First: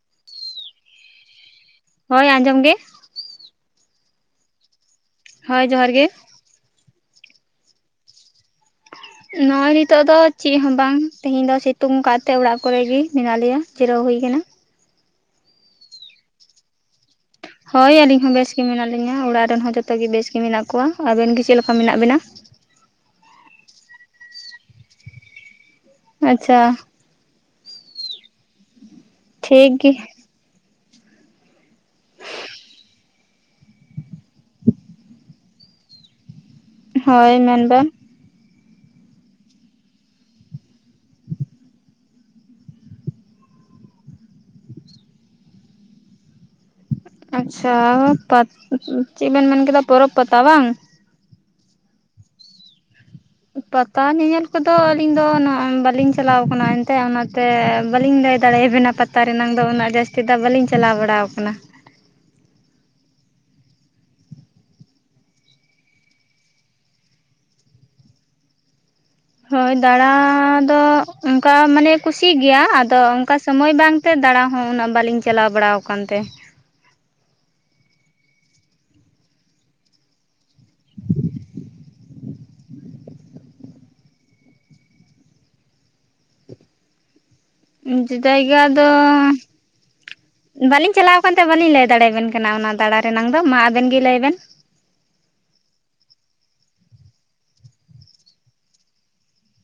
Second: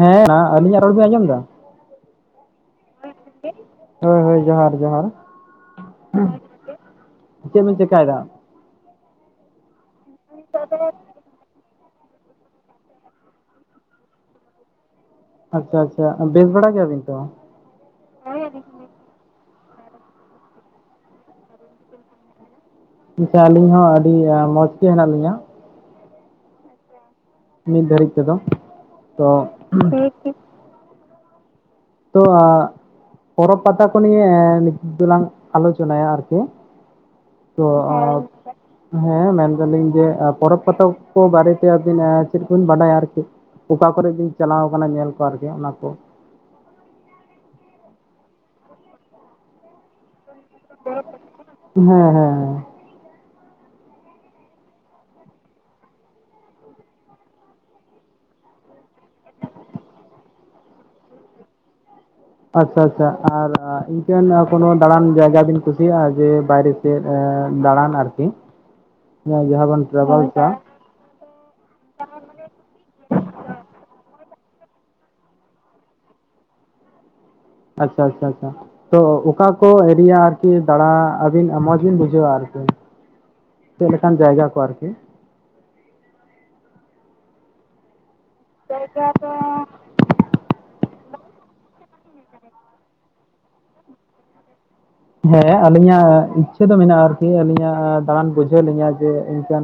ᱦᱮᱸ ᱟᱞᱤᱧᱟᱜ ᱨᱚᱲ ᱵᱤᱱ ᱟᱸᱡᱚᱢ ᱮᱫᱟ? ᱦᱳᱭ ᱟᱸᱡᱚᱢ ᱜᱮ᱾ ᱦᱳᱭ ᱦᱳᱭ ᱡᱚᱸᱦᱟᱨ ᱡᱚᱸᱦᱟᱨ᱾ ᱦᱳᱭ ᱡᱚᱦᱟᱸᱨ ᱜᱮ᱾ ᱪᱮᱫ ᱵᱤᱱ ᱪᱮᱠᱟᱭᱮᱫᱟ? ᱱᱚᱜᱼᱚᱭ ᱱᱤᱛᱚᱜ ᱫᱚ ᱪᱮᱫ ᱦᱚᱸ ᱵᱟᱝ ᱛᱤᱦᱤᱧ ᱫᱚ ᱥᱤ ᱛᱩᱝ ᱠᱟᱫ ᱛᱮ ᱚᱲᱟᱜ ᱠᱚᱨᱮ ᱜᱮ ᱢᱮᱱᱟᱜ ᱞᱮᱭᱟ ᱡᱤᱨᱟᱹᱣ ᱦᱩᱭ ᱠᱟᱱᱟ᱾ ᱟᱪᱪᱷᱟ ᱟᱪᱪᱷᱟ ᱵᱮᱥ ᱵᱟᱲᱟ ᱜᱮᱭᱟᱵᱤᱱ ᱛᱚ? ᱦᱳᱭ ᱟᱹᱞᱤᱧ ᱦᱚᱸ ᱵᱮᱥ ᱜᱮ ᱢᱮᱱᱟᱜ ᱞᱤᱧᱟᱹ, ᱚᱲᱟᱜ ᱨᱮᱱ ᱦᱚᱸ ᱡᱚᱛᱚ ᱜᱮ ᱵᱮᱥ ᱜᱮ ᱢᱮᱱᱟᱜ ᱠᱚᱣᱟ, ᱟᱵᱮᱱ ᱜᱮ ᱪᱮᱫ ᱞᱮᱠᱟ ᱢᱮᱱᱟᱜ ᱵᱤᱱᱟ? ᱟᱪᱪᱷᱟ ᱟᱹᱞᱤᱧ ᱦᱚᱸ ᱟᱹᱰᱤ ᱢᱚᱸᱡᱽ ᱜᱮ ᱦᱮᱱᱟᱜ ᱞᱤᱧᱟ᱾ ᱟᱪᱪᱷᱟ᱾ ᱱᱤᱫ ᱫᱷᱟᱹᱨᱤᱡ ᱛᱮᱫᱚ ᱛᱚᱼᱼ ᱴᱷᱤᱠ ᱜᱮ ᱛᱚ ᱯᱚᱨᱚᱵᱽ ᱯᱟᱛᱟ ᱠᱚ ᱱᱤᱭᱮ ᱱᱤᱛᱳᱜ ᱫᱚᱞᱟᱝ ᱟᱞᱳᱪᱚᱱᱟᱭᱟ ᱟᱨᱠᱤ᱾ ᱦᱳᱭ ᱛᱚ ᱢᱮᱱᱵᱮᱱ ᱟᱨᱼᱼ ᱦᱮᱸ ᱢᱮᱱ ᱫᱟᱞᱤᱧ ᱡᱮ ᱯᱚᱨᱚᱵᱽ ᱯᱟᱛᱟ ᱠᱚ ᱵᱟᱨᱮᱛᱮ ᱟᱹᱵᱤᱱ ᱟᱨ ᱪᱮᱫ ᱵᱤᱱ ᱵᱟᱰᱟᱭᱟ ᱟᱨᱠᱤ? ᱚᱠᱟ ᱠᱚᱨᱮ ᱵᱤᱱ ᱪᱟᱞᱟᱣ ᱠᱟᱱᱟ ᱧᱮᱞ ᱠᱚ ᱟᱨᱠᱤ ᱚᱱᱟ ᱠᱚ? ᱟᱪᱪᱷᱟ ᱯᱟᱛ ᱪᱮᱫ ᱵᱮᱱ ᱢᱮᱱ ᱠᱮᱫᱟ ᱯᱚᱨᱚᱵᱽ ᱯᱟᱛᱟ ᱵᱟᱝ? ᱦᱮᱸ ᱦᱮᱸ ᱦᱮᱸ ᱾ ᱯᱟᱛᱟ ᱧᱮᱧᱮᱞ ᱠᱚᱫᱚ ᱟᱹᱞᱤᱧ ᱫᱚ ᱩᱱᱚᱜ ᱵᱟᱞᱤᱧ ᱪᱟᱞᱟᱣ ᱠᱟᱱᱟ ᱮᱱᱛᱮᱜ ᱚᱱᱟ ᱛᱮ ᱵᱟᱞᱤᱧ ᱞᱟᱹᱭ ᱫᱟᱲᱮᱭᱟᱵᱤᱱᱟ ᱯᱟᱛᱟ ᱨᱮᱱᱟᱝ ᱫᱚ ᱩᱱᱟᱹᱜ ᱡᱟᱹᱥᱛᱤ ᱫᱚ ᱵᱟᱞᱤᱧ ᱪᱟᱞᱟᱣ ᱵᱟᱲᱟᱣ ᱟᱠᱟᱱᱟ᱾ ᱟᱪᱪᱷᱟ ᱟᱪᱪᱷᱟ ᱟᱨ ᱤᱱᱠᱟᱹ ᱠᱳᱱᱳ ᱫᱟᱬᱟᱱ ᱡᱟᱭᱜᱟ ᱵᱤᱱ ᱠᱩᱥᱤᱭᱟᱜᱼᱟ, ᱡᱮ ᱵᱟᱭᱨᱮᱼᱼ ᱥᱮᱫ ᱫᱟᱬᱟᱱ ᱟᱨᱠᱤ᱾ ᱡᱟᱦᱟᱸ ᱡᱟᱦᱟᱸ ᱦᱳᱭ ᱵᱚᱱ ᱫᱟᱬᱟ ᱴᱨᱟᱵᱷᱮᱞᱥᱟ ᱫᱚ ᱚᱱᱠᱟ ᱢᱟᱱᱮ ᱠᱩᱥᱤᱜ ᱜᱮᱭᱟ ᱟᱫᱚ ᱚᱱᱠᱟ ᱥᱚᱢᱚᱭ ᱵᱟᱝᱛᱮ ᱫᱟᱬᱟ ᱦᱚᱸ ᱩᱱᱟᱹᱜ ᱵᱟᱞᱤᱧ ᱪᱟᱞᱟᱣ ᱵᱟᱲᱟᱣ ᱠᱟᱱ ᱛᱮ᱾ ᱟᱪᱪᱷᱟ ᱟᱪᱪᱷᱟ ᱟᱪᱷᱟ᱾ ᱛᱚ ᱚᱠᱟ ᱠᱚ ᱮᱨᱤᱭᱟ ᱟᱨᱠᱤ ᱫᱟᱬᱟ ᱟᱹᱵᱤᱱ ᱢᱚᱸᱡᱽ ᱵᱤᱱ ᱵᱩᱡᱷᱟᱹᱣᱟ ᱟᱨᱠᱤ? ᱪᱮᱫ ᱞᱮᱠᱟᱱ ᱡᱟᱭᱜᱟ ᱠᱚ ᱟᱨᱠᱤ? ᱡᱟᱭᱜᱟ ᱫᱚᱼᱼ ᱵᱟᱞᱤᱧ ᱪᱟᱞᱟᱣ ᱠᱟᱱᱛᱮ ᱵᱟᱞᱤᱧ ᱞᱟᱹᱭ ᱫᱟᱲᱮᱭᱟᱵᱮᱱ ᱠᱟᱱᱟ ᱚᱱᱟ ᱫᱟᱲᱟ ᱨᱮᱱᱟᱝ ᱫᱚ, ᱢᱟ ᱟᱵᱮᱱ ᱜᱮ ᱞᱟᱹᱭᱵᱮᱱ᱾ ᱦᱮᱸ ᱟᱹᱞᱤᱧᱟᱜ ᱤᱪᱪᱷᱟᱹ ᱫᱚ ᱢᱮᱱᱟᱜᱼᱟ ᱟᱨᱠᱤ ᱟᱹᱞᱤᱧᱟᱜ ᱫᱟᱬᱟᱱ ᱵᱩᱡᱷᱟᱹᱣ ᱞᱤᱧᱟ ᱡᱮ ᱤᱱᱠᱟᱱᱼᱼ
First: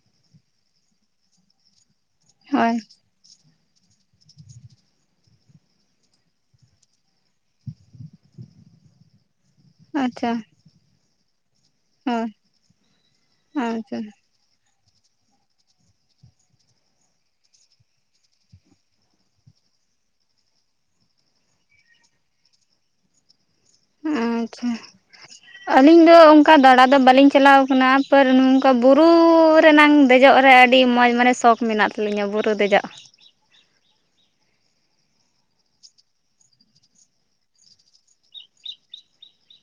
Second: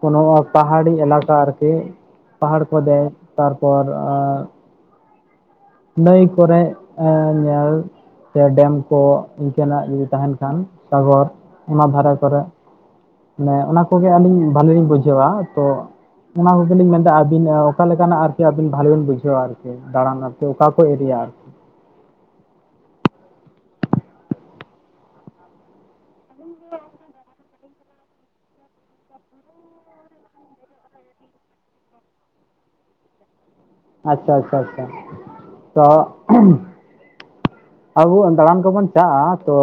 ᱠᱳᱱᱳ ᱯᱟᱦᱟᱲᱤ ᱮᱞᱟᱠᱟ ᱟᱨᱠᱤ ᱯᱟᱦᱟᱲ ᱦᱳᱭ ᱠᱚ ᱫᱮᱡ ᱛᱟᱨᱯᱚᱨ ᱟ ᱱᱟᱹᱭ ᱠᱚᱨᱮ ᱧᱮᱞ ᱥᱮ ᱰᱮᱢ ᱠᱚ ᱤᱱᱠᱟᱹᱱᱟᱜ ᱡᱩᱫᱤ ᱟᱪᱪᱷᱟ ᱛᱟᱦᱮᱱ ᱠᱷᱟᱱ᱾ ᱥᱟᱜᱚᱨ ᱚᱱᱟ ᱫᱷᱟᱨᱮ ᱦᱳᱭ ᱠᱚᱨᱮᱜ ᱢᱟᱱᱮ ᱚᱱᱟ ᱟᱪᱪᱷᱟ ᱠᱚᱜᱮ ᱟᱹᱞᱤᱧ ᱵᱟᱞᱤᱧ ᱵᱩᱡᱷᱟᱹᱣᱟ᱾ ᱛᱚ ᱚᱱᱟ ᱠᱚᱜᱮ ᱞᱤᱧ ᱢᱮᱱᱫᱟ, ᱟᱹᱵᱤᱱ ᱚᱠᱟ ᱞᱮᱠᱟᱱᱟᱜ ᱟᱨᱠᱤ ᱟᱹᱵᱤᱱ ᱵᱷᱟᱞᱮ ᱵᱮᱱ ᱵᱩᱡᱷᱟᱹᱣᱟ ᱟᱨᱠᱤ ᱫᱟᱬᱟᱱ? ᱥᱮ ᱚᱠᱟ ᱠᱚ ᱮᱨᱤᱭᱟ? ᱟᱪᱪᱷᱟ, ᱟᱹᱞᱤᱧ ᱫᱚ ᱚᱱᱠᱟ ᱫᱟᱬᱟ ᱫᱚ ᱵᱟᱞᱤᱧ ᱪᱟᱞᱟᱣ ᱚᱱᱟ ᱯᱟᱨ ᱱᱚᱝᱠᱟ ᱵᱩᱨᱩ ᱨᱮᱱᱟᱝ ᱫᱮᱡᱚᱜ ᱨᱮ ᱟᱹᱰᱤ ᱢᱚᱡᱽ ᱢᱟᱱᱮ ᱥᱚᱠᱷ ᱢᱮᱱᱟᱜ ᱛᱟᱞᱤᱧᱟ ᱵᱩᱨᱩ ᱫᱮᱡᱚᱜ᱾ ᱟᱪᱪᱷᱟ ᱟᱪᱪᱷᱟ ᱟᱪᱪᱷᱟ, ᱛᱚ ᱟᱵᱚ ᱫᱟᱬᱟᱱ ᱠᱚᱵᱚᱱ ᱪᱟᱜᱼᱟ ᱛᱚ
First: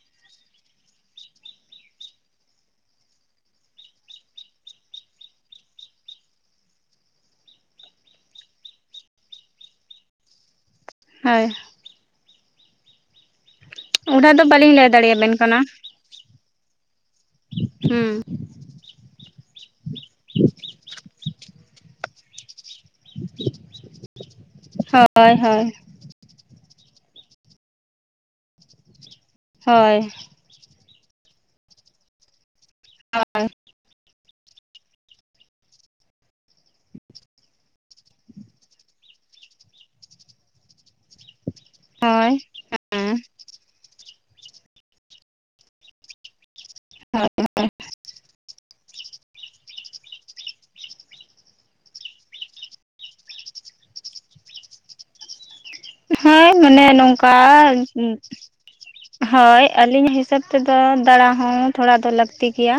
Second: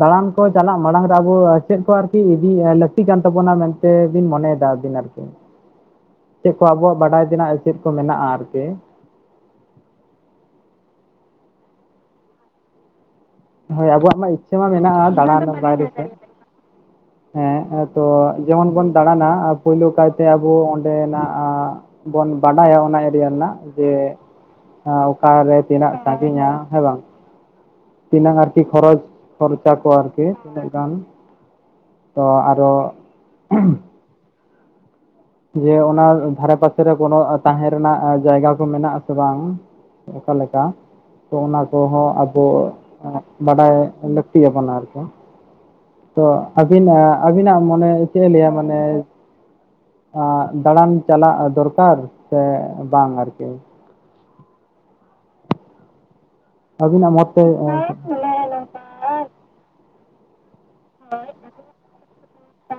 ᱫᱟᱬᱟᱱ ᱠᱚ ᱪᱟᱞᱟᱜ ᱢᱟᱲᱟᱝ ᱨᱮ ᱟᱵᱚ ᱪᱮᱫ ᱠᱚ ᱟᱨᱠᱤ ᱤᱫᱤ ᱞᱟᱹᱠᱛᱤ ᱠᱟᱱ ᱛᱟᱵᱚᱱᱟ ᱢᱮᱱ ᱛᱮ ᱵᱤᱱ ᱢᱚᱱᱮᱭᱫᱟ ᱟᱵᱤᱱ ᱟᱨᱠᱤ? ᱪᱮᱫ ᱠᱚ ᱟᱵᱚᱣᱟᱜ ᱵᱟᱰᱟᱭ ᱛᱮᱱᱟᱜ ᱪᱮᱫ ᱠᱚ ᱢᱮᱱᱟᱜᱼᱟ ᱟᱨᱠᱤ? ᱦᱳᱭ᱾ ᱦᱳᱭ ᱟᱵᱚᱣᱟᱜ ᱢᱟ ᱚᱱᱟ ᱫᱚ ᱤᱪᱪᱷᱟᱹ ᱢᱟ ᱵᱟᱹᱞᱤᱧ ᱞᱟᱹᱭ ᱢᱮᱱᱟᱜᱼᱟ ᱫᱟᱲᱮᱭᱟᱵᱮᱱ ᱠᱟᱱᱟ ᱫᱟᱬᱟᱱ [inaudible] ᱵᱟᱭᱨᱮ ᱥᱮᱫ᱾ ᱦᱮᱸ, ᱦᱩᱸ ᱦᱮᱸᱛᱚᱜ ᱡᱮᱢᱚᱱ ᱵᱚᱱ ᱫᱟᱬᱟᱱᱟ ᱯᱳᱭᱞᱳ ᱠᱟᱭᱛᱮ ᱟᱵᱚ ᱚᱸᱰᱮᱱᱟᱜ ᱵᱚᱱ ᱵᱟᱰᱟᱭᱟ ᱚᱱᱟ ᱮᱨᱤᱭᱟ ᱨᱮᱱᱟᱜ ᱡᱮ ᱦᱳᱭ ᱚᱠᱟᱨᱮ ᱦᱳᱭ ᱛᱤᱱᱟᱹᱜ ᱥᱟᱺᱜᱤᱧᱟ ᱦᱮᱸ ᱵᱟᱝ? ᱛᱤᱱᱟᱹᱝ ᱟᱨᱠᱤ ᱠᱷᱚᱨᱚᱪ ᱠᱷᱚᱨᱪᱟ ᱠᱚ ᱦᱳᱭ ᱟᱨᱠᱤ ᱛᱤᱱᱟᱹᱜ ᱜᱟᱱ? ᱛᱚ ᱟᱨᱚ [unintelligible] [unintelligible] ᱡᱮ ᱚᱱᱟ ᱫᱷᱟᱨᱮ ᱯᱟᱥᱮᱨᱮ ᱠᱳᱱᱳ ᱛᱟᱦᱮᱸ ᱨᱮᱱᱟᱜ ᱡᱟᱭᱜᱟ ᱠᱚ ᱢᱮᱱᱟᱜ ᱟᱥᱮ ᱵᱟᱝ? ᱚᱠᱟ ᱞᱮᱠᱟ? ᱛᱚ ᱚᱱᱟ ᱠᱚᱦᱚᱸ ᱦᱳᱭ ᱟᱵᱚ ᱵᱟᱰᱟᱭ ᱞᱟᱹᱠᱛᱤᱭᱟᱵᱚᱱᱟ ᱟᱨᱠᱤ ᱥᱮ ᱟᱹᱵᱤᱱᱟᱜ ᱟᱹᱵᱤᱱᱟᱜ ᱢᱚᱱᱮ ᱪᱮᱫ ᱮ ᱞᱟᱹᱭᱟ ᱢᱟᱱᱮ ᱟᱸ ᱫᱟᱬᱟᱱ ᱪᱟᱞᱟᱜ ᱫᱚᱨᱠᱟᱨ ᱥᱮ ᱵᱟᱝ ᱟᱨᱠᱤ? ᱦᱮᱸ ᱢᱟᱱᱮ ᱟᱹᱵᱤᱱᱟᱜ ᱢᱚᱛ ᱱᱚᱝᱠᱟ ᱛᱮ ᱟᱸ, ᱟᱨᱠᱤ ᱦᱳᱭ ᱟᱹᱞᱤᱧ ᱦᱤᱥᱟᱹᱵ ᱛᱮᱫᱚ ᱫᱟᱬᱟ ᱦᱚᱸ ᱛᱷᱚᱲᱟ ᱫᱚ ᱞᱟᱹᱠᱛᱤ ᱜᱮᱭᱟ᱾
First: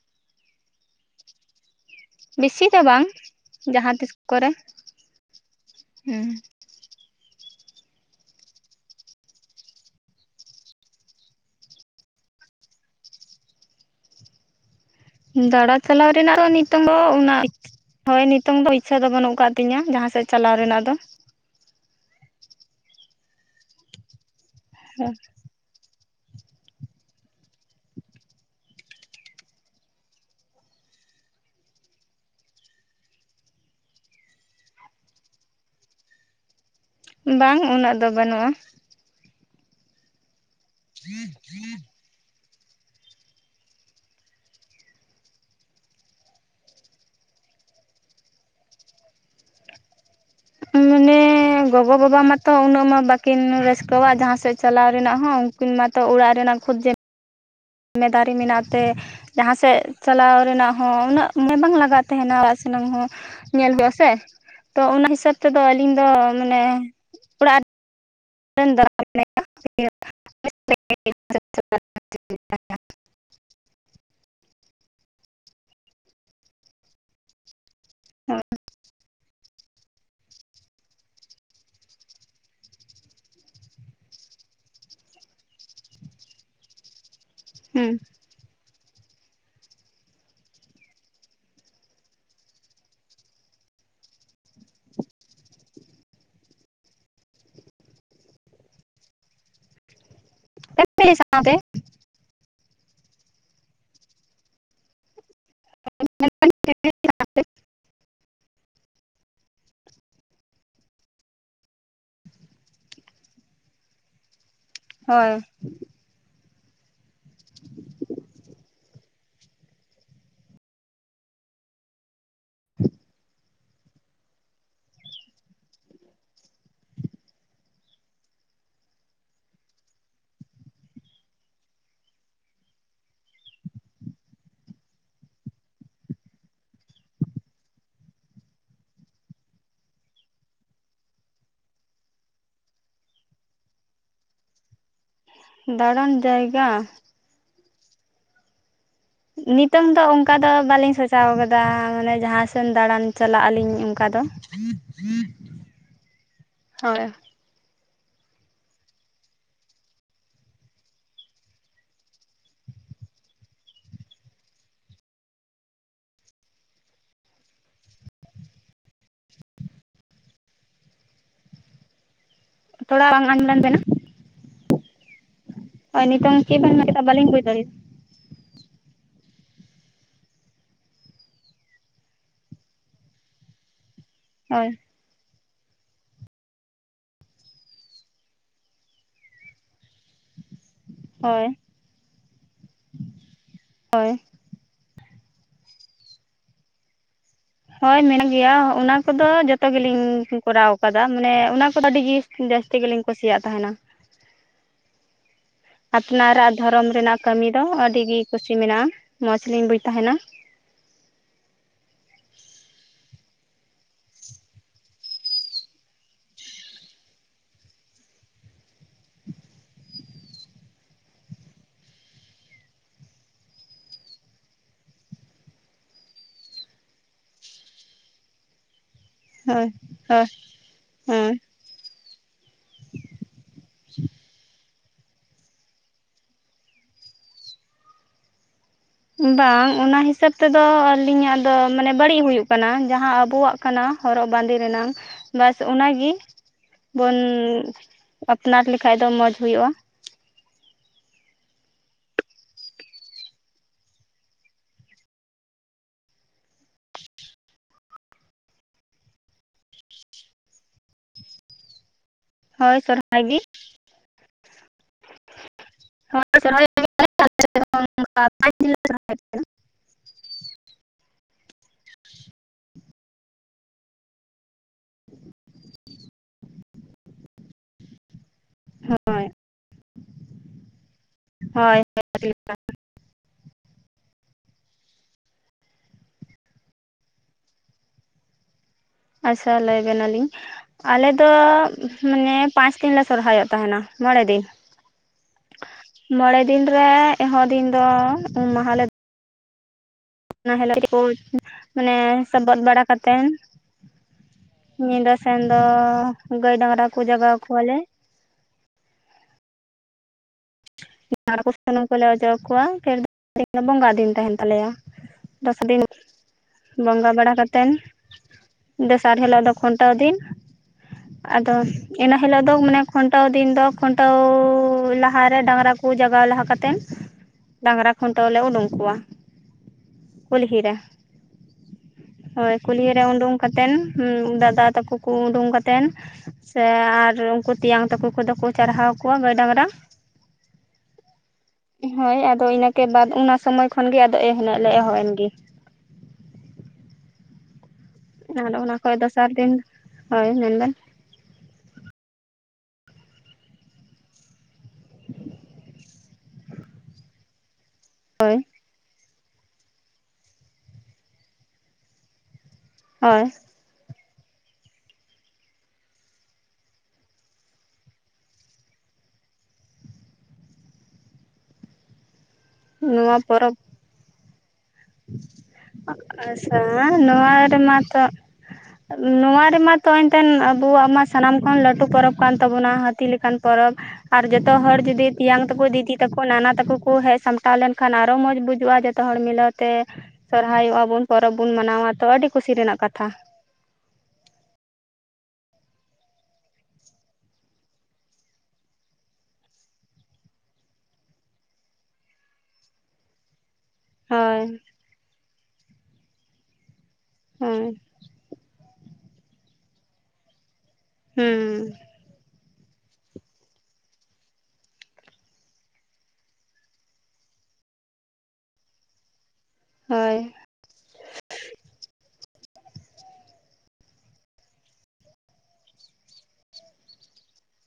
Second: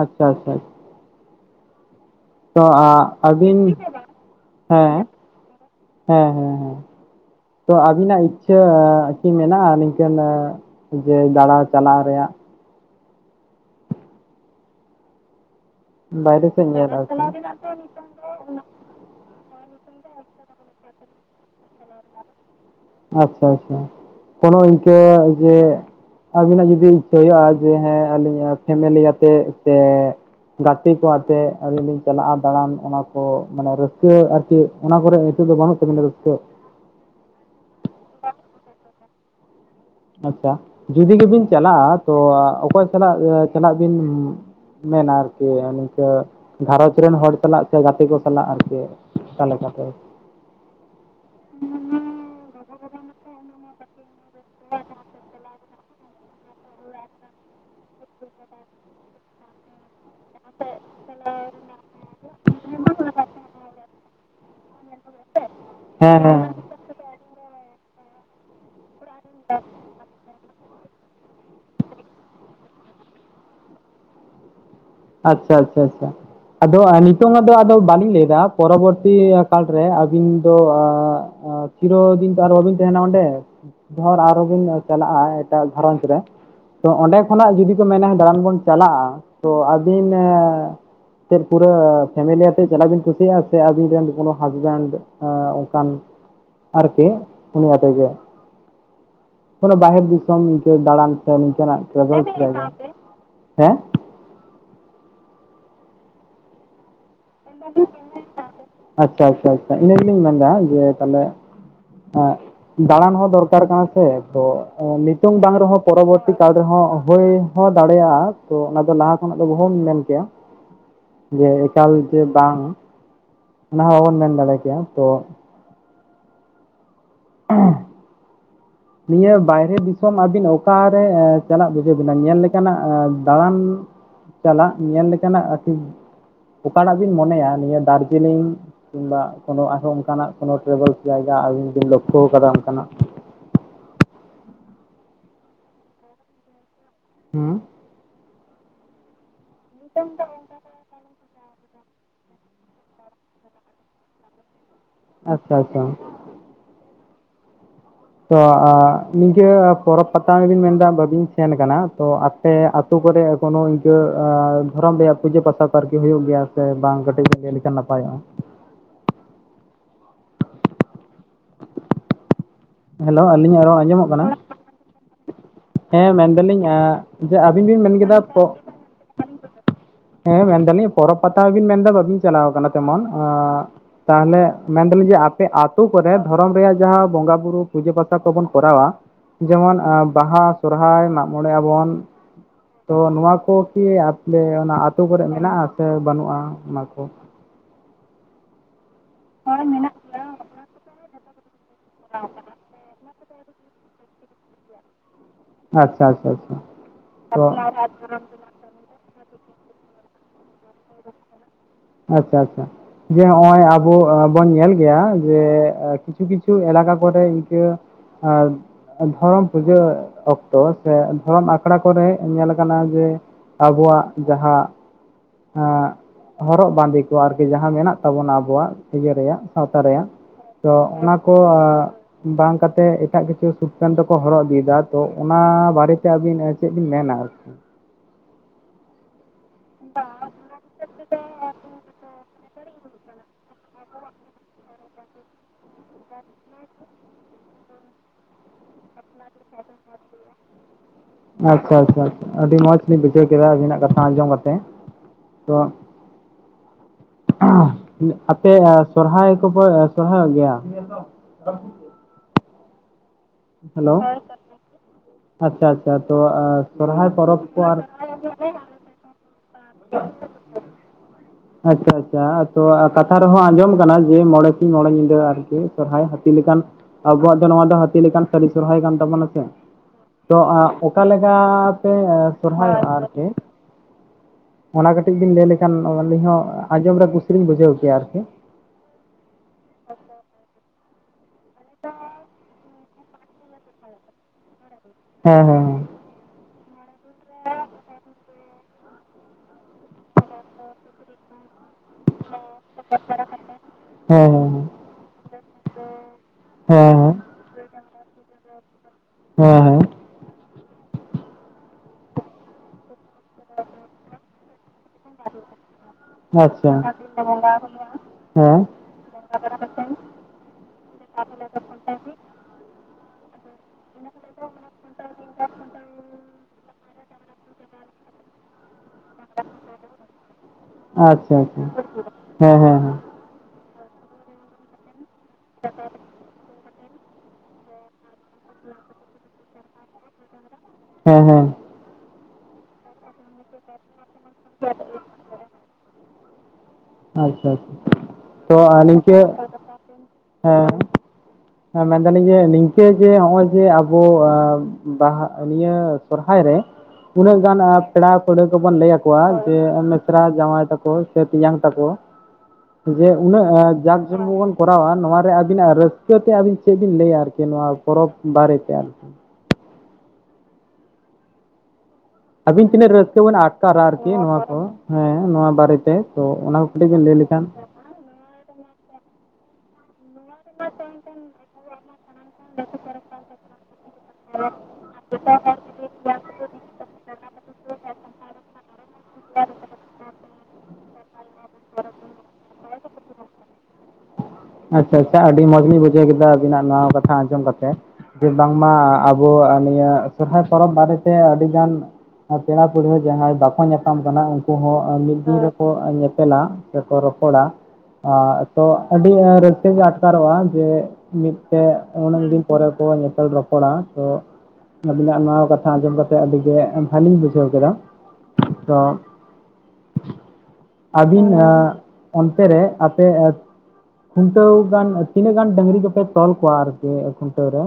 ᱟᱪᱪᱷᱟ ᱟᱪᱪᱷᱟ ᱾ ᱛᱚ ᱵᱮᱥᱤ ᱫᱚ ᱵᱟᱝ ᱟᱹᱵᱤᱱ, ᱡᱟᱦᱟᱸ ᱛᱤᱥ ᱠᱚᱨᱮ ᱦᱮᱸ, ᱦᱮᱸ ᱦᱮᱸ ᱦᱮᱸ᱾ ᱛᱚ ᱟᱹᱵᱤᱱᱟᱜ ᱤᱪᱪᱷᱟᱹ ᱠᱤ ᱢᱮᱱᱟᱜᱼᱟ ᱱᱤᱝᱠᱟᱹᱱ, ᱡᱮ ᱫᱟᱬᱟ ᱪᱟᱞᱟᱜ ᱨᱮᱭᱟᱜ? ᱫᱟᱬᱟ ᱪᱟᱞᱟᱣ ᱨᱮᱱᱟᱜ ᱫᱚ ᱵᱟᱭᱨᱮ ᱥᱮᱫ ᱱᱤᱛᱚᱝ ᱧᱮᱞ ᱫᱚ ᱟᱨᱠᱤ ᱚᱱᱟ ᱦᱳᱭ ᱱᱤᱛᱚᱝ ᱫᱚ ᱤᱪᱪᱷᱟ ᱫᱚ ᱵᱟᱹᱱᱩᱜ ᱠᱟᱫ ᱛᱤᱧᱟᱹ ᱡᱟᱦᱟᱸ ᱥᱮᱫ ᱪᱟᱞᱟᱣ ᱨᱮᱱᱟᱜ ᱫᱚ᱾ ᱟᱪᱪᱷᱟ ᱟᱪᱪᱷᱟ᱾ ᱠᱳᱱᱳ ᱤᱱᱠᱟᱹ ᱡᱮ ᱟᱹᱵᱤᱱᱟᱜ ᱡᱩᱫᱤ ᱤᱪᱪᱷᱟᱹ ᱦᱩᱭᱩᱜᱼᱟ ᱡᱮ ᱦᱮᱸ ᱟᱹᱞᱤᱧᱟᱜ ᱯᱷᱮᱢᱮᱞᱤ ᱟᱛᱮ ᱥᱮ ᱜᱟᱛᱮ ᱠᱚ ᱟᱛᱮ ᱟᱹᱞᱤᱧ ᱞᱤᱧ ᱪᱟᱞᱟᱜᱼᱟ ᱫᱟᱬᱟᱱ ᱚᱱᱟ ᱠᱚ ᱢᱟᱱᱮ ᱨᱟᱹᱥᱠᱟᱹ ᱟᱨ ᱠᱤ ᱚᱱᱟ ᱠᱚᱨᱮ ᱧᱤᱛᱩᱢ ᱫᱚ ᱵᱟᱹᱱᱩᱜ ᱛᱟᱵᱤᱱ ᱱᱟ ᱥᱮ ᱪᱮᱫ? ᱵᱟᱝ ᱩᱱᱟᱹᱜ ᱫᱚ ᱵᱟᱹᱱᱩᱜᱼᱟ᱾ ᱟᱪᱪᱷᱟ, ᱡᱩᱫᱤ ᱜᱮᱵᱤᱱ ᱪᱟᱞᱟᱜᱼᱟ ᱛᱚ ᱚᱠᱚᱭ ᱥᱟᱞᱟᱜ ᱪᱟᱞᱟᱜ ᱵᱤᱱ ᱢᱮᱱᱟ ᱟᱨᱠᱤ ᱱᱤᱝᱠᱟᱹ ᱜᱷᱟᱨᱚᱸᱡᱽ ᱨᱮᱱ ᱦᱚᱲ ᱥᱟᱞᱟᱜ ᱥᱮ ᱜᱟᱛᱮ ᱠᱚ ᱥᱟᱞᱟᱜ ᱟᱨᱠᱤ ᱚᱱᱠᱟ ᱞᱮᱠᱟᱛᱮ᱾ ᱢᱟᱱᱮ ᱜᱚᱜᱚ, ᱵᱟᱵᱟ ᱢᱟᱛᱚ ᱩᱱᱟᱹᱜ ᱢᱟ ᱵᱟᱠᱤᱱ ᱨᱟᱹᱥᱠᱟᱹᱣᱟ ᱡᱟᱦᱟᱸ ᱥᱮᱫ ᱪᱟᱞᱟᱣ ᱨᱮᱱᱟᱜ ᱦᱚᱸ ᱩᱱᱠᱤᱱ ᱢᱟᱛᱚ ᱚᱲᱟᱜ ᱨᱮᱱᱟᱜ ᱠᱷᱩᱫᱽ ᱡᱤ ᱢᱮᱫᱟᱨᱤ ᱢᱮᱱᱟᱜ ᱛᱮ ᱡᱟᱦᱟᱸ ᱥᱮᱫ ᱪᱟᱞᱟᱣ ᱨᱮᱱᱟᱜ ᱦᱚᱸ ᱩᱱᱟᱹᱜ ᱢᱚᱱᱮ ᱵᱟᱝ ᱞᱟᱜᱟᱜ ᱛᱟᱦᱮᱸᱱᱟ ᱚᱲᱟᱜ ᱥᱮᱱᱟᱜ ᱦᱚᱸ ᱧᱮᱞ ᱦᱳᱭᱳᱜ-ᱟ ᱥᱮ, ᱛᱚ ᱚᱱᱟ ᱦᱤᱥᱟᱹᱵ ᱛᱮᱫᱚ ᱟᱞᱤᱧ ᱫᱚ ᱦᱮᱸ ᱦᱮᱸ ᱢᱟᱱᱮ ᱥᱮᱱ [unintelligible] ᱟᱪᱪᱷᱟ ᱟᱪᱪᱷᱟ ᱟᱪᱪᱷᱟ, ᱟᱫᱚ ᱱᱤᱛᱚᱝ ᱢᱟᱛᱚ ᱟᱫᱚ ᱵᱟᱞᱤᱧ ᱞᱟᱹᱭ ᱫᱟ ᱯᱚᱨᱚᱵᱚᱨᱛᱤ ᱠᱟᱞ ᱨᱮ ᱟᱹᱵᱤᱱ ᱫᱚ ᱟᱸᱻ ᱪᱤᱨᱚᱫᱤᱱ ᱛᱚ ᱟᱨ ᱵᱟᱵᱤᱱ ᱛᱟᱦᱮᱸᱱᱟ ᱚᱸᱰᱮ, ᱫᱷᱚᱨ ᱟᱨᱚ ᱵᱤᱱ ᱪᱟᱞᱟᱜᱼᱟ ᱮᱴᱟᱜ ᱜᱷᱟᱨᱚᱸᱡᱽ ᱨᱮ, ᱛᱚ ᱚᱸᱰᱮ ᱠᱷᱚᱱᱟᱜ ᱡᱩᱫᱤ ᱠᱚ ᱢᱮᱱᱟ ᱦᱩᱸ ᱫᱟᱬᱟᱱ ᱵᱚᱱ ᱪᱟᱞᱟᱜᱼᱟ ᱛᱚ ᱟᱹᱵᱤᱱ ᱮᱸᱻ ᱪᱮᱫ ᱯᱩᱨᱟᱹ ᱯᱷᱮᱢᱮᱞᱤ ᱟᱛᱮ ᱪᱟᱞᱟᱣ ᱵᱤᱱ ᱠᱩᱥᱤᱭᱟᱜᱼᱟ, ᱥᱮ ᱟᱵᱤᱱ ᱨᱮᱱ ᱠᱳᱱᱳ ᱦᱟᱥᱵᱮᱱᱰ ᱮᱸ ᱚᱱᱠᱟᱱ ᱟᱨᱠᱤ ᱩᱱᱤ ᱟᱛᱮᱜ ᱜᱮ᱾ ᱠᱳᱱᱳ ᱵᱟᱦᱮᱨ ᱫᱤᱥᱚᱢ ᱛᱮ ᱫᱟᱬᱟᱱ ᱥᱮᱱ ᱥᱟᱶᱛᱮ ᱱᱤᱱᱠᱟᱱᱟᱜ, [inaudible] [unintelligible] ᱦᱮᱸ? [unintelligible] [unintelligible] ᱟᱪᱪᱷᱟ ᱟᱪᱪᱷᱟ ᱟᱪᱪᱷᱟ ᱤᱱᱟᱹ ᱜᱮᱞᱤᱧ ᱢᱮᱱᱫᱟ ᱦᱮᱸ ᱡᱮ ᱛᱟᱦᱞᱮ ᱫᱟᱬᱟᱱ ᱦᱚᱸ ᱫᱚᱨᱠᱟᱨ ᱠᱟᱱᱟ ᱥᱮ ᱛᱚ ᱦᱳᱭ ᱱᱤᱛᱚᱝ ᱵᱟᱝ ᱨᱮᱦᱚᱸ ᱯᱚᱨᱚᱵᱚᱨᱛᱤ ᱠᱟᱞ ᱨᱮᱦᱚᱸ ᱦᱳᱭ ᱦᱚᱸ ᱫᱟᱲᱮᱭᱟᱜᱼᱟ ᱛᱚ ᱚᱱᱟ ᱫᱚ ᱞᱟᱦᱟ ᱠᱷᱚᱱᱟᱜ ᱫᱚ ᱵᱟᱹᱵᱚᱱ ᱢᱮᱱ ᱠᱮᱭᱟ, ᱡᱮ ᱮᱠᱟᱞ ᱡᱮ ᱵᱟᱝ ᱚᱱᱟ ᱦᱚᱸ ᱵᱟᱵᱚᱱ ᱢᱮᱱ ᱫᱟᱲᱮ ᱠᱮᱭᱟ ᱛᱚ, [unintelligible] ᱱᱤᱭᱟᱹ ᱵᱟᱭᱨᱮ ᱫᱤᱥᱚᱢ ᱟᱹᱵᱤᱱ ᱚᱠᱟᱨᱮ ᱪᱟᱞᱟᱜ ᱵᱩᱡᱷᱟᱹᱣ ᱵᱤᱱᱟ ᱧᱮᱞ ᱞᱮᱠᱟᱱᱟᱜ ᱫᱟᱬᱟᱱ, ᱪᱟᱞᱟᱜ ᱧᱮᱞ ᱞᱮᱠᱟᱱᱟᱜ ᱟᱨᱠᱤ ᱚᱠᱟᱴᱟᱜ ᱵᱤᱱ ᱢᱚᱱᱮᱭᱟ ᱱᱤᱭᱟᱹ ᱫᱟᱨᱡᱤᱞᱤᱝ ᱠᱤᱝᱵᱟ ᱠᱳᱱᱚ ᱟᱨᱦᱚᱸ ᱚᱱᱠᱟᱱᱟᱜ ᱠᱳᱱᱳ ᱴᱨᱟᱵᱷᱮᱞ ᱡᱟᱭᱜᱟ ᱟᱹᱵᱤᱱ ᱵᱤᱱ ᱞᱚᱠᱠᱷᱚ ᱟᱠᱟᱫᱟ ᱚᱱᱠᱟᱱᱟᱜ? ᱫᱟᱬᱟᱱ ᱡᱟᱭᱜᱟ ᱦᱮᱸ ᱱᱤᱛᱚᱝ ᱫᱚ ᱚᱱᱠᱟ ᱫᱚ ᱵᱟᱞᱤᱧ ᱥᱟᱪᱟᱣ ᱟᱠᱟᱫᱟ ᱢᱟᱱᱮ ᱡᱟᱦᱟᱸᱥᱱ ᱫᱟᱬᱟᱱ ᱪᱟᱞᱟᱜ ᱟᱹᱞᱤᱧ ᱚᱱᱠᱟ ᱫᱚ᱾ ᱟᱪᱪᱷᱟ ᱟᱪᱪᱷᱟ ᱦᱳᱭ ᱛᱚ ᱱᱤᱝᱠᱟᱹ ᱯᱚᱨᱚᱵᱽ ᱯᱟᱛᱟ ᱨᱮᱵᱤᱱ ᱢᱮᱱᱫᱟ ᱵᱟᱹᱵᱤᱱ ᱥᱮᱱ ᱠᱟᱱᱟ ᱛᱚ ᱥᱮ ᱟᱛᱳ ᱠᱚᱨᱮ ᱠᱳᱱᱳ ᱤᱭᱟᱹ ᱫᱷᱚᱨᱚᱢ ᱨᱮᱭᱟᱜ ᱯᱩᱡᱟᱹ ᱯᱟᱥᱟ ᱠᱚ ᱟᱨᱠᱤ ᱦᱩᱭᱩᱜ ᱜᱮᱭᱟ ᱥᱮ ᱵᱟᱝ ᱠᱟᱹᱴᱤᱡ ᱮᱢ ᱞᱟᱹᱭ ᱞᱮᱠᱷᱟᱱ ᱱᱟᱯᱟᱭᱚᱜ-ᱟ? ᱛᱷᱚᱲᱟ ᱦᱮᱞᱳ ᱵᱟᱝ ᱟᱸᱡᱚᱢ ᱞᱮᱱ ᱟᱹᱞᱤᱧᱟᱜ ᱛᱟᱦᱮᱱᱟ ᱨᱚᱲ ᱟᱸᱡᱚᱢᱚᱜ ᱠᱟᱱᱟ? ᱦᱳᱭ ᱦᱮᱸ ᱱᱤᱛᱚᱝ ᱪᱮᱫ ᱢᱮᱱᱫᱟᱞᱤᱧ ᱵᱮᱱ ᱢᱮᱱ ᱠᱮᱫᱟ ᱵᱟᱹᱞᱤᱧ ᱡᱮ ᱵᱩᱡᱽ ᱟᱵᱤᱱ ᱫᱟᱲᱮᱭᱟᱜᱼᱟ ᱵᱤᱱ ᱢᱮᱱ ᱠᱮᱫᱟ ᱛᱚ ᱦᱮᱸ ᱢᱮᱱᱫᱟᱞᱤᱧ ᱯᱚᱨᱚᱵᱽ ᱯᱟᱛᱟ ᱵᱤᱱ ᱢᱮᱱ ᱮᱫᱟ ᱵᱟᱹᱵᱤᱱ ᱪᱟᱞᱟᱣ ᱠᱟᱱᱟ ᱛᱮᱢᱚᱱ ᱛᱟᱦᱚᱞᱮ ᱦᱳᱭ ᱢᱮᱱᱫᱟᱞᱤᱧ ᱡᱮ, ᱟᱯᱮ ᱟᱛᱳ ᱠᱚᱨᱮ ᱫᱷᱚᱨᱚᱢ ᱨᱮᱭᱟᱜ ᱡᱟᱸᱦᱟ ᱵᱚᱸᱜᱟ ᱵᱩᱨᱩ ᱯᱩᱡᱟᱹ ᱯᱟᱥᱟ ᱠᱚᱵᱚᱱ ᱠᱚᱨᱟᱣᱟ ᱡᱮᱢᱚᱱ ᱵᱟᱦᱟ, ᱥᱚᱦᱦᱟᱭ, ᱢᱟᱜ ᱦᱳᱭ ᱢᱚᱸᱬᱮ ᱟᱵᱚᱱ, ᱛᱚ ᱱᱚᱣᱟ ᱠᱚ ᱠᱤ ᱦᱳᱭ ᱟᱯᱞᱮ ᱚᱱᱟ ᱟᱹᱛᱩ ᱠᱚᱨᱮ ᱢᱮᱱᱟᱜ ᱥᱮ ᱵᱟᱹᱱᱩᱜ-ᱟ ᱚᱱᱟ ᱠᱚ? ᱦᱳᱭ ᱢᱮᱱᱟᱜ ᱜᱮᱭᱟ ᱚᱱᱟ ᱠᱚᱫᱚ ᱡᱚᱛᱚ ᱜᱮᱞᱤᱧ ᱠᱚᱨᱟᱣ ᱟᱠᱟᱫᱟ ᱢᱟᱱᱮ ᱚᱱᱟ ᱠᱚᱫᱚ ᱟᱹᱰᱤ ᱜᱮ ᱡᱟᱹᱥᱛᱤ ᱡᱟᱥᱛᱤ ᱜᱮᱞᱤᱧ ᱠᱩᱥᱤᱭᱟᱜ ᱛᱟᱸᱦᱮᱱᱟ ᱾ ᱟᱪᱪᱷᱟ ᱟᱪᱪᱷᱟ ᱟᱯᱱᱟᱨᱟᱜ ᱟᱪᱪᱷᱟ ᱫᱷᱚᱨᱚᱢ ᱨᱮᱱᱟᱜ ᱛᱚ ᱠᱟᱹᱢᱤ ᱫᱚ ᱟᱹᱰᱤ ᱜᱮ ᱠᱩᱥᱤ ᱢᱮᱱᱟᱜ-ᱟ᱾ ᱢᱚᱡᱽ ᱞᱤᱧ ᱵᱩᱡ ᱛᱟᱸᱦᱮᱱᱟ ᱾ ᱟᱪᱪᱷᱟ ᱟᱪᱪᱷᱟ, ᱡᱮ ᱱᱚᱜ-ᱚᱭ ᱟᱵᱚ ᱵᱚᱱ ᱧᱮᱞ ᱜᱮᱭᱟ ᱡᱮ ᱠᱤᱪᱷᱩ ᱠᱤᱪᱷᱩ ᱮᱞᱟᱠᱟ ᱠᱚᱨᱮ ᱤᱱᱠᱟᱹ ᱟᱨ ᱫᱷᱚᱨᱚᱢ ᱯᱩᱡᱟᱹ ᱚᱠᱛᱚ ᱥᱮ ᱫᱷᱚᱨᱚᱢ ᱟᱠᱷᱲᱟ ᱠᱚᱨᱮ ᱧᱮᱞ ᱟᱠᱟᱱᱟ ᱡᱮ ᱟᱵᱚᱣᱟᱜ ᱡᱟᱸᱦᱟ ᱦᱚᱨᱚᱜ ᱵᱟᱸᱫᱮ ᱠᱚ ᱟᱨᱠᱤ ᱡᱟᱸᱦᱟ ᱢᱮᱱᱟᱜ ᱛᱟᱵᱚᱱᱟ ᱟᱵᱚᱣᱟᱜ, ᱤᱭᱟᱹ ᱨᱮᱭᱟᱜ ᱦᱳᱭ ᱥᱟᱶᱛᱟ ᱨᱮᱭᱟᱜ ᱦᱳᱭ ᱛᱚ ᱚᱱᱟ ᱦᱳᱭ ᱠᱚ ᱵᱟᱝ ᱠᱟᱛᱮ ᱮᱴᱟᱜ ᱠᱤᱪᱷᱩ ᱥᱩᱴ ᱯᱮᱱᱴ ᱫᱚᱠᱚ ᱦᱚᱨᱚᱜ ᱤᱫᱤᱭᱮᱫᱟ᱾ ᱛᱚ ᱚᱱᱟ ᱵᱟᱨᱮᱛᱮ ᱟᱹᱵᱤᱱ ᱪᱮᱫ ᱵᱤᱱ ᱢᱮᱱᱟ ᱟᱨᱠᱤ? ᱵᱟᱝ ᱚᱱᱟ ᱦᱤᱥᱟᱹᱵ ᱛᱮ ᱛᱚ ᱟᱹᱞᱤᱧᱟᱜ ᱫᱚ ᱢᱟᱱᱮ ᱵᱟᱹᱲᱤᱡ ᱦᱩᱭᱩᱜ ᱠᱟᱱᱟ᱾ ᱡᱟᱸᱦᱟ ᱟᱵᱚᱣᱟᱜ ᱠᱟᱱᱟ ᱦᱚᱨᱚᱜ ᱵᱟᱸᱫᱮ ᱨᱮᱱᱟᱝ ᱵᱟᱥ ᱚᱱᱟᱜᱤ ᱵᱚᱱ ᱟᱯᱱᱟᱨ ᱞᱮᱠᱷᱟᱱᱡ ᱫᱚ ᱢᱚᱸᱪ ᱦᱩᱭᱩᱜ-ᱟ᱾ ᱟᱪᱪᱷᱟ ᱟᱪᱪᱷᱟ, ᱟᱹᱰᱤ ᱢᱚᱸᱡᱽ ᱞᱤᱧ ᱵᱩᱡᱷᱟᱹᱣ ᱠᱮᱫᱟ ᱟᱹᱵᱤ ᱱᱟᱜ ᱠᱟᱛᱷᱟ ᱟᱸᱡᱚᱢ ᱠᱟᱛᱮ, ᱛᱚ ᱟᱯᱮ ᱥᱚᱨᱦᱟᱭ ᱠᱚᱯᱮ ᱥᱚᱦᱚᱨᱟᱭᱚᱜ ᱜᱮᱭᱟ? ᱦᱳᱭ ᱥᱚᱨᱦᱟᱭ ᱜᱮ ᱦᱮᱞᱳ ᱟᱪᱪᱷᱟ ᱟᱪᱪᱷᱟ, ᱛᱚ ᱥᱚᱨᱦᱟᱭ ᱯᱚᱨᱚᱵᱽ ᱠᱚ ᱟᱨ [unintelligible] ᱟᱪᱪᱷᱟ ᱟᱪᱪᱷᱟ, ᱛᱚ ᱠᱟᱛᱷᱟ ᱨᱮᱸᱦᱚ ᱟᱸᱡᱚᱢ ᱠᱟᱱᱟ ᱡᱮ ᱢᱚᱸᱬᱮ ᱥᱤᱧ ᱢᱚᱸᱬᱮ ᱧᱤᱫᱟᱹ ᱟᱨᱠᱤ ᱥᱚᱨᱦᱟᱭ ᱦᱟᱹᱛᱤ ᱞᱮᱠᱟᱱ ᱟᱵᱚᱣᱟᱜ ᱫᱚ ᱱᱚᱣᱟ ᱫᱚ ᱦᱟᱹᱛᱤ ᱞᱮᱠᱟᱱ ᱥᱟᱹᱨᱤ ᱥᱚᱨᱚᱦᱟᱭ ᱠᱟᱱ ᱦᱳᱭ ᱛᱟᱸᱵᱚᱱᱟ ᱥᱮ᱾ ᱛᱚ ᱚᱠᱟᱞᱮᱠᱟ ᱦᱳᱭ ᱯᱮ ᱥᱚᱨᱚᱦᱟᱭᱚᱜ-ᱟ ᱟᱨᱠᱤ ᱚᱱᱟ ᱠᱟᱹᱴᱤᱡ ᱵᱤᱱ ᱞᱟᱹᱭ ᱞᱮᱠᱷᱟᱱ ᱟᱹᱞᱤᱧ ᱦᱚᱸ ᱟᱸᱡᱚᱢ ᱨᱮ ᱠᱩᱥᱤ ᱞᱤᱧ ᱵᱩᱡᱷᱟᱹᱣ ᱠᱮᱭᱟ ᱟᱨᱠᱤ? ᱟᱪᱪᱷᱟ ᱞᱟᱹᱭ ᱵᱮᱱᱟᱞᱤᱧ, ᱟᱞᱮ ᱫᱚ ᱢᱟᱱᱮ ᱯᱟᱸᱪ ᱫᱤᱱ ᱞᱮ ᱥᱚᱨᱦᱟᱭᱚᱜ ᱛᱟᱸᱦᱮᱱᱟ ᱢᱚᱸᱬᱮ ᱫᱤᱱ᱾ [unintelligible] ᱢᱚᱸᱬᱮ ᱫᱤᱱ ᱨᱮ ᱮᱦᱚ ᱫᱤᱱ ᱫᱚ ᱩᱢ ᱢᱟᱦᱟᱞᱮ ᱚᱱᱟ ᱦᱤᱞᱳᱜ ᱠᱚ, ᱢᱟᱱᱮ ᱥᱚᱵᱚᱫ ᱵᱟᱲᱟ ᱠᱟᱛᱮᱱ ᱦᱚᱸ, ᱦᱚᱸ-ᱦᱚᱸ ᱾ ᱧᱤᱫᱟᱹ ᱥᱮᱱ ᱫᱚ ᱜᱟᱹᱭ ᱰᱟᱝᱨᱟ ᱦᱮᱸ ᱠᱚ ᱦᱮᱸ ᱡᱟᱜᱟᱣ ᱠᱚᱣᱟᱞᱮ [unintelligible] ᱦᱮᱸ-ᱦᱮᱸ᱾ ᱰᱟᱝᱨᱟ ᱠᱚ ᱥᱩᱱᱩᱢ ᱠᱚᱞᱮ ᱚᱡᱚᱜ ᱟᱠᱚᱣᱟ ᱫᱚᱥᱟᱨ ᱫᱤᱱ ᱫᱚ ᱵᱚᱸᱜᱟ ᱫᱤᱱ ᱛᱟᱸᱦᱮᱱ ᱛᱟᱞᱮᱭᱟ᱾ ᱫᱚᱥᱨ ᱫᱤᱱ ᱟᱪᱪᱷᱟ ᱵᱚᱸᱜᱟ ᱵᱟᱲᱟ ᱠᱟᱛᱮᱱ ᱦᱮᱸ ᱫᱚᱥᱟᱨ ᱦᱤᱞᱳᱜ ᱫᱚ ᱠᱷᱩᱱᱴᱟᱹᱣ ᱫᱤᱱ [unintelligible] ᱟᱫᱚ ᱤᱱᱟᱹ ᱦᱤᱞᱳᱜ ᱫᱚ ᱢᱟᱱᱮ ᱠᱷᱩᱱᱴᱟᱹᱣ ᱫᱤᱱ ᱫᱚ ᱠᱷᱩᱱᱴᱟᱹᱣ ᱞᱟ ᱞᱟᱦᱟᱨᱮ ᱰᱟᱝᱨᱟ ᱠᱚ ᱡᱟᱜᱟᱣ ᱞᱟᱦᱟ ᱠᱟᱛᱮᱱ, ᱰᱟᱝᱨᱟ ᱠᱷᱩᱱᱴᱟᱹᱣ ᱞᱮ ᱩᱰᱩᱝ ᱠᱚᱣᱟ᱾ ᱠᱩᱞᱦᱤ ᱨᱮ᱾ ᱟᱪᱷᱟ-ᱟᱪᱷᱟ ᱦᱮᱸ, ᱦᱳᱭ ᱠᱩᱞᱦᱤ ᱦᱮᱸ-ᱦᱮᱸ᱾ ᱨᱮ ᱩᱰᱩᱝ ᱠᱟᱛᱮᱱ ᱫᱟᱫᱟ ᱛᱟᱠᱚ ᱠᱚ ᱩᱰᱩᱝ ᱠᱟᱛᱮᱱ ᱥᱮ ᱟᱨ ᱩᱱᱠᱩ ᱛᱮᱭᱟᱝ ᱛᱟᱠᱚ ᱠᱚᱫᱚ ᱠᱚ ᱪᱟᱨᱦᱟᱣ ᱠᱚᱣᱟ ᱜᱟᱹᱭ ᱰᱟᱝᱨᱟ ᱦᱮᱸ-ᱦᱮᱸ᱾ ᱦᱳᱭ ᱟᱫᱚ ᱤᱱᱟᱹᱠᱮ ᱵᱟᱫ ᱚᱱᱟ ᱥᱚᱢᱚᱭ ᱠᱷᱚᱱᱜᱮ ᱟᱫᱚ ᱮᱱᱮ ᱞᱮ ᱮᱦᱚᱵ ᱮᱱ ᱜᱮ᱾ ᱟᱪᱷᱟ-ᱟᱪᱷᱟ ᱾ ᱟᱨ ᱚᱱᱟ ᱠᱷᱳᱭ ᱫᱚᱥᱟᱨ ᱫᱤᱱ ᱦᱳᱭ ᱢᱮᱱᱵᱮᱱ? ᱦᱚᱸ ᱢᱮᱱ ᱮᱫᱟᱞᱤᱧ ᱡᱮ ᱱᱤᱝᱠᱟᱹ ᱜᱮ ᱱᱚᱜᱼᱚᱭ ᱡᱮ ᱟᱵᱚ ᱵᱟᱦᱟ ᱱᱤᱭᱟᱹ ᱥᱚᱨᱦᱟᱭ ᱨᱮ ᱩᱱᱟᱹᱜ ᱜᱟᱱ ᱯᱮᱲᱟ ᱦᱳᱭ ᱯᱟᱹᱲᱦᱟᱹ ᱠᱚᱵᱚᱱ ᱞᱟᱹᱭ ᱟᱠᱚᱣᱟ ᱡᱮ ᱢᱤᱥᱨᱟ ᱡᱟᱶᱟᱭ ᱛᱟᱠᱚ ᱥᱮ ᱛᱤᱧᱟᱝ ᱛᱟᱠᱚ ᱡᱮ ᱦᱳᱭ ᱩᱱᱟᱹ ᱡᱟᱠ ᱠᱚᱨᱟᱣᱟ ᱱᱚᱣᱟ ᱨᱮ ᱟᱹᱵᱤᱱᱟᱜ ᱨᱟᱹᱥᱠᱟᱹ ᱛᱮ ᱟᱹᱵᱤᱱ ᱪᱮᱫ ᱵᱤᱱ ᱞᱟᱹᱭᱟ ᱟᱨᱠᱤ ᱱᱚᱣᱟ ᱯᱚᱨᱚᱵᱽ ᱵᱟᱨᱮᱛᱮ ᱟᱨᱠᱤ ᱟᱹᱵᱤᱱ ᱛᱤᱱᱟᱹᱜ ᱱᱚᱣᱟ ᱨᱟᱹᱥᱠᱟᱹ ᱵᱤᱱ ᱯᱚᱨᱚᱵᱽ ᱟᱴᱠᱟᱨᱟ ᱟᱨᱠᱤ ᱱᱚᱣᱟ ᱠᱚ? ᱦᱮᱸ ᱱᱚᱣᱟ ᱵᱟᱨᱮᱛᱮ ᱛᱚ ᱚᱱᱟ ᱠᱚ ᱠᱟᱹᱴᱤᱡ ᱵᱮᱱ ᱞᱟᱹᱭ ᱞᱮᱠᱷᱟᱱ? ᱚᱱᱟᱛᱚ ᱱᱚᱣᱟ ᱨᱮᱢᱟ ᱛᱚ ᱮᱱᱛᱮᱱ ᱟᱵᱚᱣᱟᱜ ᱢᱟ ᱥᱟᱱᱟᱢ ᱠᱷᱚᱱ ᱞᱟᱹᱴᱩ ᱯᱚᱨᱚᱵᱽ ᱠᱟᱱ ᱛᱟᱵᱚᱱᱟ ᱦᱟᱹᱛᱤ ᱞᱮᱠᱟᱱ ᱯᱚᱨᱚᱵᱽ ᱟᱨ ᱡᱚᱛᱚ ᱦᱚᱲ ᱡᱩᱫᱤ ᱛᱮᱭᱟᱝ ᱛᱮᱠᱚ ᱫᱤᱫᱤ ᱛᱟᱠᱚ ᱱᱟᱱᱟ ᱛᱟᱠᱚ ᱠᱚ ᱦᱮᱡ ᱥᱟᱢᱴᱟᱣ ᱞᱮᱱᱠᱷᱟᱱ ᱟᱨᱚ ᱢᱚᱸᱡᱽ ᱵᱩᱡᱩᱜᱼᱟ ᱡᱚᱛᱚ ᱦᱚᱲ ᱢᱤᱞᱟᱹ ᱛᱮ ᱥᱚᱨᱦᱟᱭᱚᱜᱼᱟᱵᱚᱱ ᱯᱚᱨᱚᱵᱽ ᱵᱚᱱ ᱢᱟᱱᱟᱣᱟ ᱛᱚ ᱟᱹᱰᱤ ᱠᱩᱥᱤ ᱨᱮᱱᱟᱜ ᱠᱟᱛᱷᱟ᱾ ᱟᱪᱷᱟ-ᱟᱪᱷᱟ ᱟᱹᱰᱤ ᱢᱚᱸᱡᱽᱞᱤᱧ ᱵᱩᱡᱷᱟᱹᱣ ᱠᱮᱫᱟ ᱟᱵᱤᱱᱟᱜ ᱱᱚᱣᱟ ᱠᱟᱛᱷᱟ ᱟᱸᱡᱚᱢ ᱠᱟᱛᱮ᱾ ᱡᱮ ᱵᱟᱝᱢᱟ, ᱟᱵᱚ ᱱᱤᱭᱟᱹ ᱥᱚᱨᱦᱟᱭ ᱯᱚᱨᱚᱵᱽ ᱵᱟᱨᱮᱛᱮ ᱟᱹᱰᱤᱜᱟᱱ ᱟᱨ ᱯᱮᱲᱟ ᱯᱟᱹᱲᱦᱟᱹ ᱡᱟᱦᱟᱸᱭ ᱵᱟᱠᱚ ᱧᱟᱯᱟᱢ ᱠᱟᱱᱟ ᱦᱳᱭ ᱩᱱᱠᱩ ᱦᱚᱸ ᱢᱤᱫ ᱫᱤᱱ ᱨᱮᱠᱚ ᱧᱮᱯᱮᱞᱟ ᱨᱮᱠᱚ ᱨᱚᱯᱚᱲᱟ, ᱦᱳᱭ ᱛᱚ ᱟᱹᱰᱤ ᱨᱟᱹᱥᱠᱟᱹ ᱜᱮ ᱟᱴᱠᱟᱨᱚᱜᱼᱟ ᱡᱮ ᱦᱩᱸ ᱢᱤᱫᱛᱮ ᱩᱱᱟᱹᱜ ᱫᱤᱱ ᱯᱚᱨᱮ ᱠᱚ ᱧᱮᱯᱮᱞ ᱨᱚᱯᱚᱲᱟ ᱛᱚ ᱟᱹᱵᱤᱱᱟᱜ ᱱᱚᱣᱟ ᱠᱟᱛᱷᱟ ᱟᱸᱡᱚᱢ ᱠᱟᱛᱮᱜ ᱟᱹᱰᱤᱜᱮ ᱵᱷᱟ. ᱞᱤᱧ ᱵᱩᱡᱷᱟᱹᱣ ᱠᱮᱫᱟ ᱾ ᱛᱚ, ᱦᱳᱭ᱾ ᱟᱹᱵᱤᱱᱟᱜ, ᱚᱱᱛᱮ ᱨᱮ ᱟᱯᱮ ᱠᱷᱩᱱᱴᱟᱹᱣ ᱜᱟᱱ ᱛᱤᱱᱟᱹᱜ ᱜᱟᱱ ᱰᱟᱹᱝᱨᱤ ᱠᱚᱯᱮ ᱛᱚᱞ ᱠᱚᱣᱟ ᱟᱨᱠᱤ ᱠᱷᱩᱱᱴᱟᱹᱣ ᱨᱮ?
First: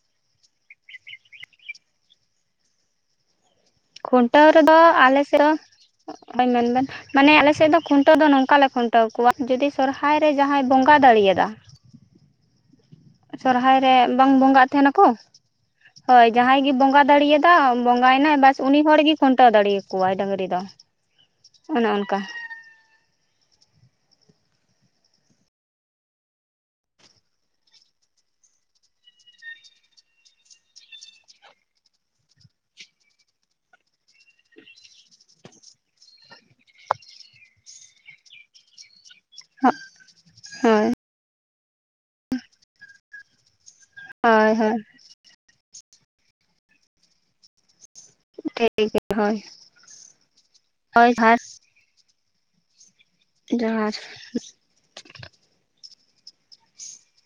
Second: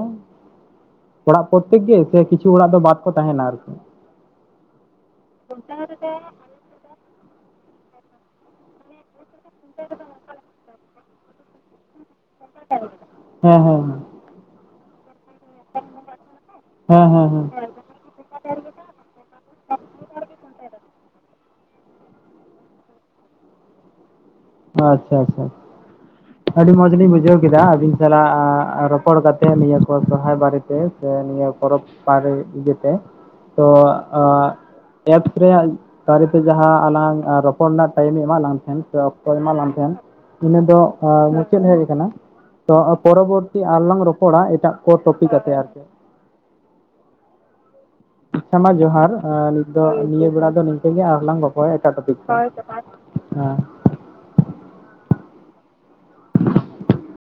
ᱚᱲᱟᱜ ᱯᱨᱚᱛᱮᱠ ᱜᱮ ᱥᱮ ᱠᱤᱪᱷᱩ ᱚᱲᱟᱜ ᱫᱚ ᱵᱟᱫ ᱠᱚ ᱛᱟᱦᱮᱸᱱᱟ ᱟᱨᱠᱤ? ᱠᱷᱩᱱᱴᱟᱹᱣ ᱨᱮᱫᱚ ᱟᱞᱮᱥᱮᱫ ᱢᱮᱱᱵᱮᱱ ᱢᱟᱱᱮ ᱟᱞᱮᱥᱮᱫ ᱫᱚ ᱠᱷᱩᱱᱴᱟᱹᱣ ᱫᱚ ᱱᱚᱝᱠᱟ ᱞᱮ ᱠᱷᱩᱱᱴᱟᱹᱣ ᱴᱟ. ᱣ ᱠᱚᱣᱟ, ᱡᱩᱫᱤ ᱥᱚᱨᱦᱟᱭ ᱨᱮ ᱡᱟᱦᱟᱸᱭ ᱵᱚᱸᱜᱟ ᱫᱟᱲᱮᱭᱟᱫᱟ [inaudible] ᱦᱮᱸ ᱥᱚᱨᱦᱟᱭ ᱦᱮᱸ ᱨᱮ ᱵᱟᱝ ᱵᱚᱸᱜᱟᱜ ᱛᱟᱦᱮᱸᱱᱟᱠᱚ? ᱦᱳᱭ ᱡᱟᱦᱟᱸᱭ ᱜᱮ ᱵᱚᱸᱜᱟ ᱦᱮᱸ ᱦᱮᱸ ᱦᱮᱸ ᱦᱮᱸ ᱫᱟᱲᱮᱭᱟᱫᱟ ᱵᱚᱸᱜᱟᱭᱮᱱᱟᱭ ᱵᱟ. ᱥ ᱩᱱᱤ ᱦᱚᱲᱜᱮ ᱠᱷᱩᱱᱴᱟᱹᱣ ᱫᱟᱲᱮᱭᱟᱠᱚᱣᱟᱭ ᱰᱟᱹᱝᱨᱤ ᱫᱚ ᱚᱱᱮ ᱚᱱᱠᱟ ᱾ ᱟᱪᱷᱟ-ᱟᱪᱷᱟ ᱾ ᱟᱹᱰᱤ ᱢᱚᱸᱡᱽ ᱞᱤᱧ ᱵᱩᱡᱷᱟᱹᱣ ᱠᱮᱫᱟ ᱟᱹᱵᱤᱱ ᱥᱟᱞᱟᱜ ᱨᱚᱯᱚᱲ ᱠᱟᱛᱮ ᱱᱤᱭᱟᱹ ᱠᱚ ᱥᱚᱨᱦᱟᱭ ᱵᱟᱨᱮᱛᱮ ᱥᱮ ᱱᱤᱭᱟᱹ ᱯᱚᱨᱚᱵᱽ ᱵᱟᱨᱮ ᱤᱭᱟᱹ ᱛᱮ, ᱛᱚ ᱮᱸᱜ ᱮᱯᱥ ᱨᱮᱭᱟᱜ ᱫᱟᱨᱮ ᱛᱮ ᱡᱟᱦᱟᱸ ᱟᱞᱟᱝ ᱨᱚᱯᱚᱲ ᱨᱮᱱᱟᱜ ᱴᱟᱭᱤᱢᱮ ᱮᱢᱟ ᱞᱟᱝ ᱛᱟᱦᱮᱸᱱ ᱥᱮ ᱚᱠᱛᱚ ᱮᱢᱟᱫ ᱞᱟᱝ ᱛᱟᱦᱮᱸᱱ ᱤᱱᱟᱹ ᱫᱚ ᱦᱳᱭ ᱟᱸ ᱢᱩᱪᱟᱹᱫ ᱦᱮᱡ ᱟᱠᱟᱱᱟ ᱛᱚ ᱯᱚᱨᱚᱵᱚᱨᱛᱤ ᱟᱨᱞᱟᱝ ᱯᱚᱲᱟ ᱦᱳᱭ ᱮᱴᱟᱜ ᱦᱳᱭ ᱠᱚ ᱴᱚᱯᱤᱠ ᱟᱛᱮ ᱟᱨ ᱪᱮᱫ ᱾ ᱟᱪᱪᱷᱟ ᱢᱟ ᱴᱷᱤᱠ ᱡᱚᱸᱦᱟᱨ, ᱜᱮᱭᱟ ᱦᱳᱭ [unintelligible] ᱫᱚ ᱱᱤᱭᱟᱹ ᱵᱮᱲᱟ ᱫᱚ ᱱᱤᱝᱠᱟᱹ ᱜᱮ ᱦᱳᱭ ᱟᱨᱦᱚᱹ ᱡᱚᱦᱟᱨ ᱞᱟᱝ ᱜᱚ [unintelligible] ᱮᱴᱟᱜ ᱴᱚᱯᱤᱠ [unintelligible] ᱾ ᱡᱚᱸᱦᱟᱨ ᱾ [inaudible]